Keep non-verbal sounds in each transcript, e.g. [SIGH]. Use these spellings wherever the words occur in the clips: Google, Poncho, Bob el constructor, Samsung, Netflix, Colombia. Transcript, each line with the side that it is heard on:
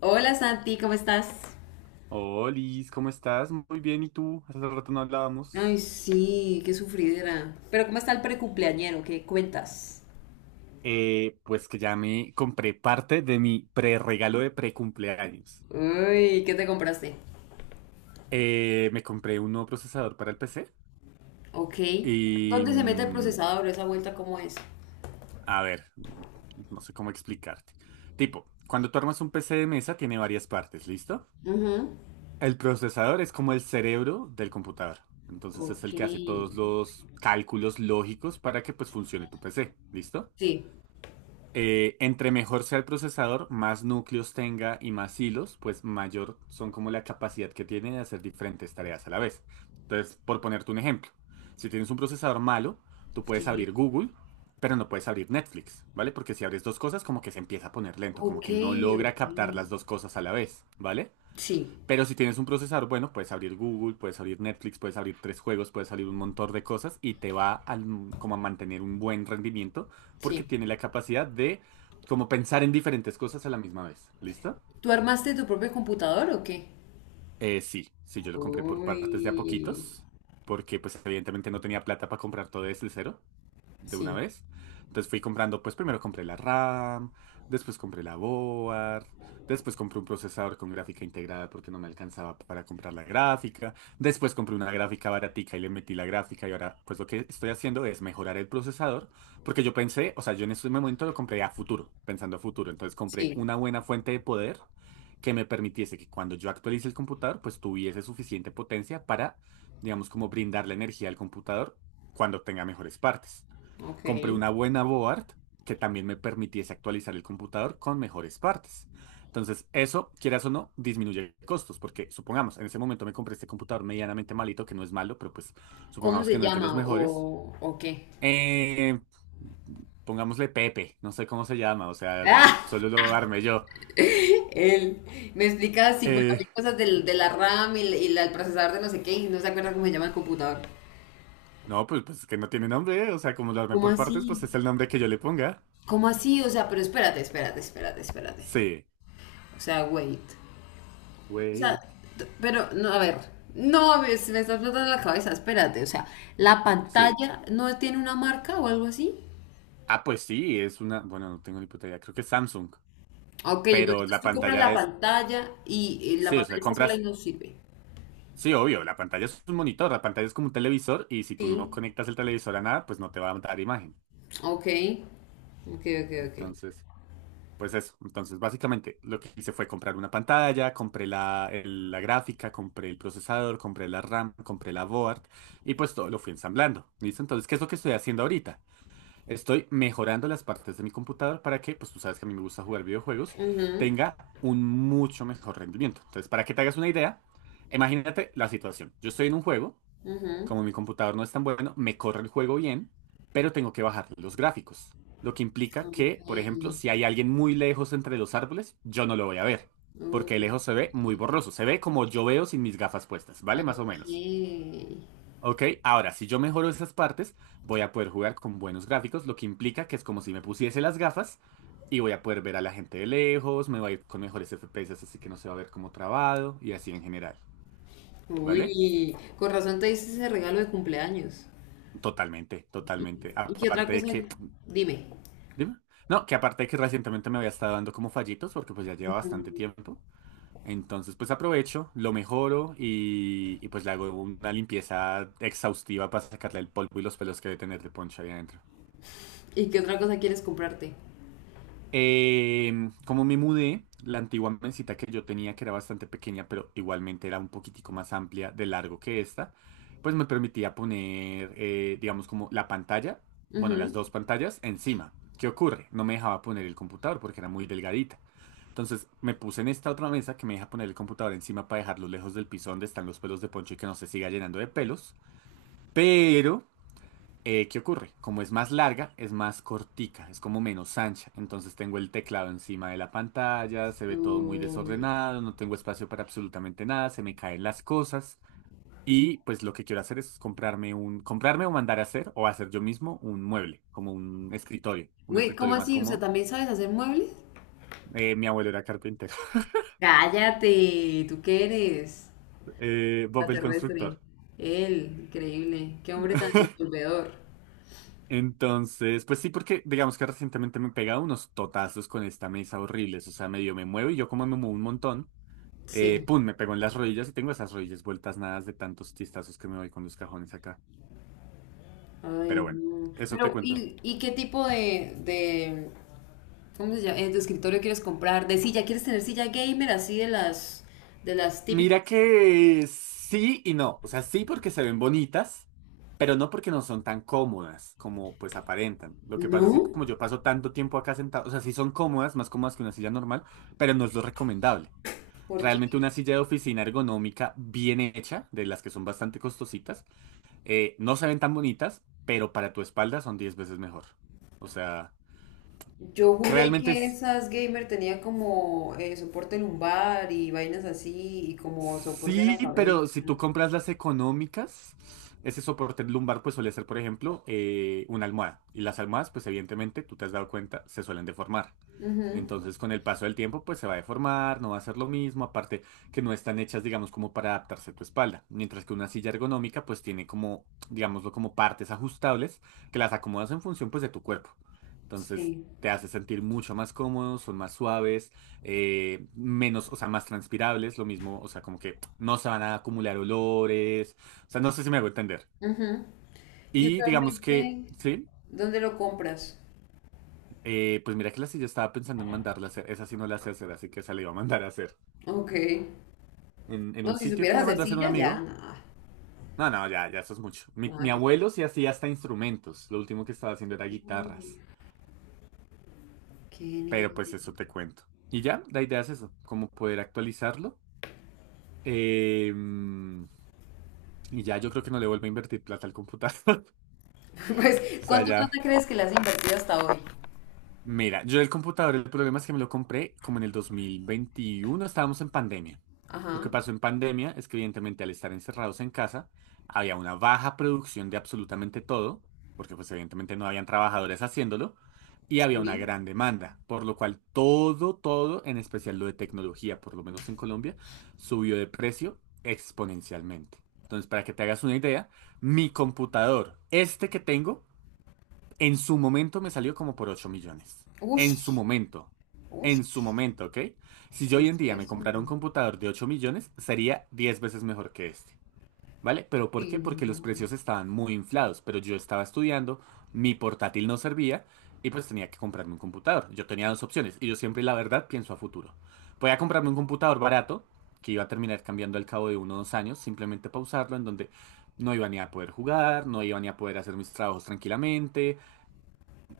left: Hola Santi, ¿cómo estás?
right: Hola, Liz, ¿cómo estás? Muy bien, ¿y tú? Hace rato no
left: Ay,
right: hablábamos.
left: sí, qué sufridera. Pero ¿cómo está el precumpleañero? ¿Qué cuentas?
right: Pues que ya me compré parte de mi pre-regalo de pre-cumpleaños.
left: Uy, ¿qué te compraste?
right: Me compré un nuevo procesador para el PC
left: Ok.
right: y...
left: ¿Dónde se mete el
right: mm,
left: procesador? ¿Esa vuelta cómo es?
right: a ver, no sé cómo explicarte. Tipo, cuando tú armas un PC de mesa tiene varias partes, ¿listo?
left: Ujú.
right: El procesador es como el cerebro del computador. Entonces es
left: Ok.
right: el que hace todos los cálculos lógicos para que pues funcione tu PC, ¿listo?
left: Sí,
right: Entre mejor sea el procesador, más núcleos tenga y más hilos, pues mayor son como la capacidad que tiene de hacer diferentes tareas a la vez. Entonces, por ponerte un ejemplo, si tienes un procesador malo, tú puedes
left: sí.
right: abrir Google, pero no puedes abrir Netflix, ¿vale? Porque si abres dos cosas, como que se empieza a poner lento, como
left: Ok,
right: que no logra
left: ok.
right: captar las dos cosas a la vez, ¿vale?
left: Sí,
right: Pero si tienes un procesador bueno, puedes abrir Google, puedes abrir Netflix, puedes abrir tres juegos, puedes abrir un montón de cosas y te va a, como a mantener un buen rendimiento porque
left: sí.
right: tiene la capacidad de como pensar en diferentes cosas a la misma vez. ¿Listo?
left: ¿Tú armaste tu propio computador o qué?
right: Sí, sí, yo lo compré por partes de a
left: Uy,
right: poquitos porque pues evidentemente no tenía plata para comprar todo desde cero de una
left: sí,
right: vez. Entonces fui comprando, pues primero compré la RAM, después compré la board, después compré un procesador con gráfica integrada porque no me alcanzaba para comprar la gráfica, después compré una gráfica baratica y le metí la gráfica y ahora pues lo que estoy haciendo es mejorar el procesador porque yo pensé, o sea, yo en ese momento lo compré a futuro, pensando a futuro, entonces compré
left: sí.
right: una buena fuente de poder que me permitiese que cuando yo actualice el computador pues tuviese suficiente potencia para, digamos, como brindar la energía al computador cuando tenga mejores partes.
left: Ok.
right: Compré una buena board que también me permitiese actualizar el computador con mejores partes. Entonces, eso, quieras o no, disminuye costos, porque supongamos, en ese momento me compré este computador medianamente malito, que no es malo, pero pues
left: ¿Cómo
right: supongamos que
left: se
right: no es de los
left: llama
right: mejores.
left: o qué?
right: Eh, Pongámosle Pepe, no sé cómo se llama, o sea,
left: [LAUGHS]
right: solo lo armé yo.
left: Él me explicaba 50
right: Eh,
left: mil cosas de la RAM y, el procesador de no sé qué y no se acuerda cómo se llama el computador.
right: no, pues, pues es que no tiene nombre, o sea, como lo armé
left: ¿Cómo
right: por partes, pues
left: así?
right: es el nombre que yo le ponga.
left: ¿Cómo así? O sea, pero espérate, espérate, espérate, espérate.
right: Sí,
left: O sea, wait. O sea,
right: wait,
left: pero no, a ver. No, se me está explotando la cabeza, espérate. O sea, ¿la
right: sí.
left: pantalla no tiene una marca o algo así?
right: Ah, pues sí, es una, bueno, no tengo ni puta idea, creo que es Samsung.
left: Ok, bueno,
right: Pero
left: entonces
right: la
left: tú compras
right: pantalla
left: la
right: es,
left: pantalla y la
right: sí, o
left: pantalla
right: sea,
left: está sola y
right: compras,
left: no sirve.
right: sí, obvio, la pantalla es un monitor, la pantalla es como un televisor y si tú no
left: Sí.
right: conectas el televisor a nada, pues no te va a dar imagen.
left: Ok. Ok, ok, ok.
right: Entonces, pues eso. Entonces, básicamente lo que hice fue comprar una pantalla, compré la gráfica, compré el procesador, compré la RAM, compré la board y pues todo lo fui ensamblando. ¿Listo? Entonces, ¿qué es lo que estoy haciendo ahorita? Estoy mejorando las partes de mi computador para que, pues tú sabes que a mí me gusta jugar videojuegos,
left: Ujú,
right: tenga un mucho mejor rendimiento. Entonces, para que te hagas una idea, imagínate la situación. Yo estoy en un juego,
left: ujú.
right: como mi computador no es tan bueno, me corre el juego bien, pero tengo que bajar los gráficos. Lo que implica que, por ejemplo,
left: Okay,
right: si hay alguien muy lejos entre los árboles, yo no lo voy a ver, porque de lejos se
left: uh,
right: ve muy borroso. Se ve como yo veo sin mis gafas puestas, ¿vale? Más o
left: ok.
right: menos. Ok, ahora si yo mejoro esas partes, voy a poder jugar con buenos gráficos, lo que implica que es como si me pusiese las gafas y voy a poder ver a la gente de lejos, me va a ir con mejores FPS, así que no se va a ver como trabado y así en general, ¿vale?
left: Uy, con razón te hice ese regalo de cumpleaños.
right: Totalmente,
left: ¿Y,
right: totalmente.
left: y qué otra
right: Aparte de
left: cosa?
right: que,
left: Dime,
right: dime, no, que aparte de que recientemente me había estado dando como fallitos porque pues ya lleva bastante tiempo. Entonces pues aprovecho, lo mejoro y, pues le hago una limpieza exhaustiva para sacarle el polvo y los pelos que debe tener de Poncho ahí adentro.
left: ¿y qué otra cosa quieres comprarte?
right: Como me mudé, la antigua mesita que yo tenía, que era bastante pequeña, pero igualmente era un poquitico más amplia de largo que esta, pues me permitía poner, digamos, como la pantalla, bueno, las
left: Ujú.
right: dos pantallas encima. ¿Qué ocurre? No me dejaba poner el computador porque era muy delgadita. Entonces me puse en esta otra mesa que me deja poner el computador encima para dejarlo lejos del piso donde están los pelos de Poncho y que no se siga llenando de pelos. Pero ¿qué ocurre? Como es más larga, es más cortica, es como menos ancha. Entonces tengo el teclado encima de la pantalla, se ve todo muy
left: Uy.
right: desordenado, no tengo espacio para absolutamente nada, se me caen las cosas. Y pues lo que quiero hacer es comprarme un, comprarme o mandar a hacer o hacer yo mismo un mueble, como un
left: Güey, ¿cómo
right: escritorio más
left: así? O sea,
right: cómodo.
left: ¿también sabes hacer muebles?
right: Mi abuelo era carpintero. [LAUGHS]
left: Cállate, ¿tú qué eres?
right: Bob el
left: Extraterrestre.
right: constructor.
left: Él, increíble. Qué hombre tan
right: [LAUGHS]
left: resolvedor.
right: Entonces, pues sí, porque digamos que recientemente me he pegado unos totazos con esta mesa horribles, o sea, medio me muevo y yo como me muevo un montón.
left: Sí.
right: Pum, me pegó en las rodillas y tengo esas rodillas vueltas nadas de tantos chistazos que me doy con los cajones acá. Pero
left: Ay,
right: bueno,
left: no.
right: eso te
left: Pero,
right: cuento.
left: ¿y qué tipo de ¿Cómo se llama? De escritorio quieres comprar, de silla, ¿quieres tener silla gamer así de las típicas?
right: Mira que sí y no. O sea, sí porque se ven bonitas, pero no porque no son tan cómodas como pues aparentan. Lo que pasa es que
left: No,
right: como yo paso tanto tiempo acá sentado, o sea, sí son cómodas, más cómodas que una silla normal, pero no es lo recomendable.
left: porque
right: Realmente una silla de oficina ergonómica bien hecha, de las que son bastante costositas, no se ven tan bonitas, pero para tu espalda son 10 veces mejor. O sea...
left: yo juré
right: Realmente
left: que esas gamer tenían como soporte lumbar y vainas así y como soporte de la
right: sí,
left: cabeza.
right: pero si tú compras las económicas, ese soporte lumbar pues suele ser, por ejemplo, una almohada. Y las almohadas, pues evidentemente, tú te has dado cuenta, se suelen deformar.
left: Ujú,
right: Entonces, con el paso del tiempo, pues se va a deformar, no va a ser lo mismo, aparte que no están hechas, digamos, como para adaptarse a tu espalda. Mientras que una silla ergonómica, pues tiene como, digámoslo, como partes ajustables que las acomodas en función, pues, de tu cuerpo. Entonces,
left: Sí.
right: te hace sentir mucho más cómodo, son más suaves. Menos, o sea, más transpirables, lo mismo, o sea, como que no se van a acumular olores, o sea, no sé si me hago entender.
left: Ujú. Y
right: Y digamos que,
left: usualmente,
right: sí,
left: ¿dónde lo compras?
right: pues mira que la silla estaba pensando en mandarla a hacer, esa sí no la sé hacer, así que esa la iba a mandar a hacer.
left: Ok.
right: En
left: No,
right: un
left: si
right: sitio que
left: supieras
right: la
left: hacer
right: mandó a hacer un
left: silla, ya,
right: amigo.
left: nada.
right: No, no, ya, ya eso es mucho. Mi
left: Nada que...
right: abuelo sí hacía hasta instrumentos, lo último que estaba haciendo era guitarras,
left: Genial.
right: pero pues
left: [LAUGHS]
right: eso te cuento. Y ya, la idea es eso, como poder actualizarlo. Em, y ya yo creo que no le vuelvo a invertir plata al computador.
left: Pues,
right: Sea,
left: ¿cuánto
right: ya.
left: plata crees que le has invertido hasta hoy?
right: Mira, yo el computador, el problema es que me lo compré como en el 2021 estábamos en pandemia. Lo que
left: Ajá.
right: pasó en pandemia es que evidentemente al estar encerrados en casa, había una baja producción de absolutamente todo, porque pues evidentemente no habían trabajadores haciéndolo, y había una
left: Sí.
right: gran demanda, por lo cual todo, todo, en especial lo de tecnología, por lo menos en Colombia, subió de precio exponencialmente. Entonces, para que te hagas una idea, mi computador, este que tengo, en su momento me salió como por 8 millones. En su
left: Ush,
right: momento. En su
left: ush,
right: momento, ¿ok? Si
left: ¿qué
right: yo hoy
left: es
right: en día me
left: eso?
right: comprara un computador de 8 millones, sería 10 veces mejor que este. ¿Vale? ¿Pero por qué?
left: Uy,
right: Porque los
left: no,
right: precios
left: [LAUGHS]
right: estaban muy inflados, pero yo estaba estudiando, mi portátil no servía y pues tenía que comprarme un computador. Yo tenía dos opciones y yo siempre, la verdad, pienso a futuro. Voy a comprarme un computador barato, que iba a terminar cambiando al cabo de 1 o 2 años, simplemente pausarlo, en donde no iba ni a poder jugar, no iba ni a poder hacer mis trabajos tranquilamente,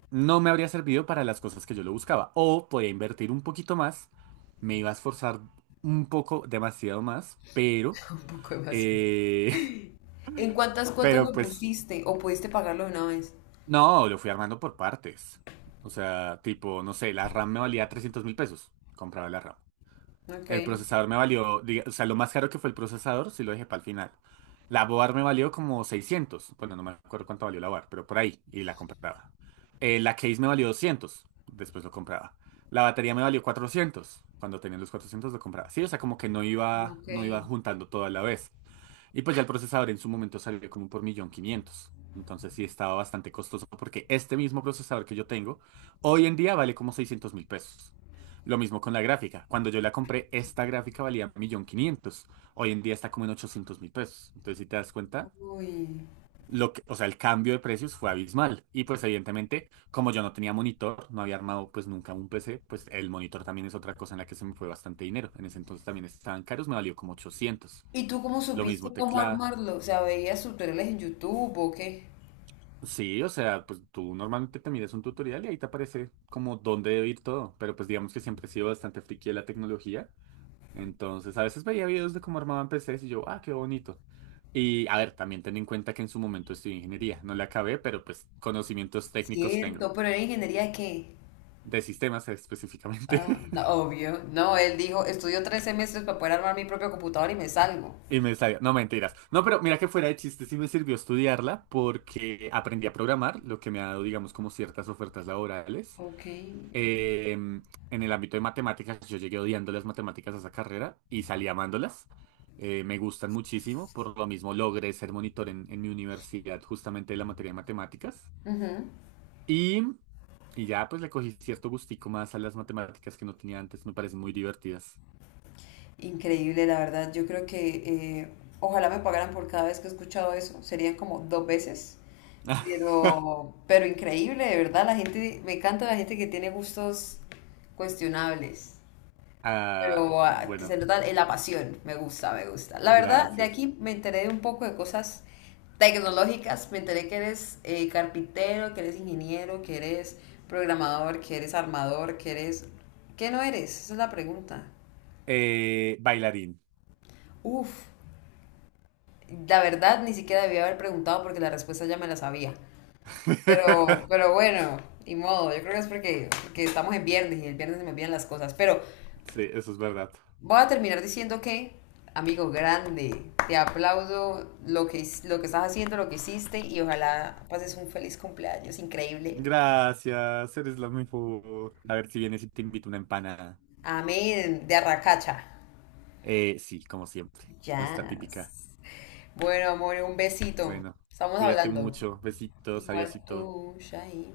right: no me habría servido para las cosas que yo lo buscaba. O podía invertir un poquito más, me iba a esforzar un poco, demasiado más, pero,
left: un demasiado.
right: eh,
left: ¿En cuántas
right: [LAUGHS]
left: cuotas
right: pero
left: lo
right: pues,
left: pusiste o pudiste pagarlo de una vez?
right: no, lo fui armando por partes. O sea, tipo, no sé, la RAM me valía 300.000 pesos. Compraba la RAM.
left: Ok,
right: El procesador me valió, diga- o sea, lo más caro que fue el procesador, sí lo dejé para el final. La board me valió como seiscientos. Bueno, no me acuerdo cuánto valió la board, pero por ahí, y la compraba. La case me valió doscientos, después lo compraba. La batería me valió cuatrocientos, cuando tenía los 400 lo compraba. Sí, o sea, como que no iba,
left: ok.
right: juntando todo a la vez. Y pues ya el procesador en su momento salió como por 1.500.000. Entonces sí estaba bastante costoso porque este mismo procesador que yo tengo hoy en día vale como 600.000 pesos. Lo mismo con la gráfica. Cuando yo la compré, esta gráfica valía 1.500.000. Hoy en día está como en 800.000 pesos. Entonces si te das cuenta,
left: Uy.
right: lo que, o sea, el cambio de precios fue abismal. Y pues evidentemente, como yo no tenía monitor, no había armado pues nunca un PC, pues el monitor también es otra cosa en la que se me fue bastante dinero. En ese entonces también estaban caros, me valió como ochocientos.
left: ¿Y tú cómo
right: Lo
left: supiste
right: mismo
left: cómo
right: teclado.
left: armarlo? O sea, ¿veías tutoriales en YouTube o qué?
right: Sí, o sea, pues tú normalmente te miras un tutorial y ahí te aparece como dónde debe ir todo, pero pues digamos que siempre he sido bastante friki de la tecnología, entonces a veces veía videos de cómo armaban PCs y yo, ah, qué bonito. Y a ver, también ten en cuenta que en su momento estudié ingeniería, no la acabé, pero pues conocimientos técnicos tengo,
left: Cierto, pero ¿era ingeniería de qué?
right: de sistemas específicamente.
left: Ah, no,
right: [LAUGHS]
left: obvio. No, él dijo, estudio 3 semestres para poder armar mi propio computador y me salgo.
right: Y me salió, no mentiras. No, pero mira que fuera de chiste, sí me sirvió estudiarla porque aprendí a programar, lo que me ha dado, digamos, como ciertas ofertas laborales.
left: Ok.
right: En el ámbito de matemáticas, yo llegué odiando las matemáticas a esa carrera y salí amándolas. Me gustan muchísimo, por lo mismo logré ser monitor en mi universidad justamente de la materia de matemáticas.
left: Ujú.
right: Y, y ya pues le cogí cierto gustico más a las matemáticas que no tenía antes, me parecen muy divertidas.
left: Increíble, la verdad. Yo creo que eh, ojalá me pagaran por cada vez que he escuchado eso. Serían como dos veces.
right: [LAUGHS]
left: Pero increíble, de verdad. La gente, me encanta la gente que tiene gustos cuestionables.
right: Ah,
left: Pero ah, que se
right: bueno,
left: nota en la pasión. Me gusta, me gusta. La verdad, de
right: gracias.
left: aquí me enteré de un poco de cosas tecnológicas. Me enteré que eres carpintero, que eres ingeniero, que eres programador, que eres armador, que eres... ¿Qué no eres? Esa es la pregunta.
right: Bailarín.
left: Uf. La verdad, ni siquiera debía haber preguntado porque la respuesta ya me la sabía.
right: [LAUGHS]
left: Pero bueno, y modo. Yo creo que es porque estamos en viernes y el viernes se me olvidan las cosas. Pero
right: Sí, eso es verdad.
left: voy a terminar diciendo que, amigo grande, te aplaudo lo que estás haciendo, lo que hiciste y ojalá pases un feliz cumpleaños increíble.
right: Gracias, eres la mejor. A ver si vienes y te invito una empanada.
left: Amén, de Arracacha.
right: Sí, como siempre, nuestra típica.
left: Yes. Bueno, amor, un besito.
right: Bueno,
left: Estamos
right: cuídate
left: hablando.
right: mucho, besitos,
left: Igual
right: adiósito.
left: tú, Shahid.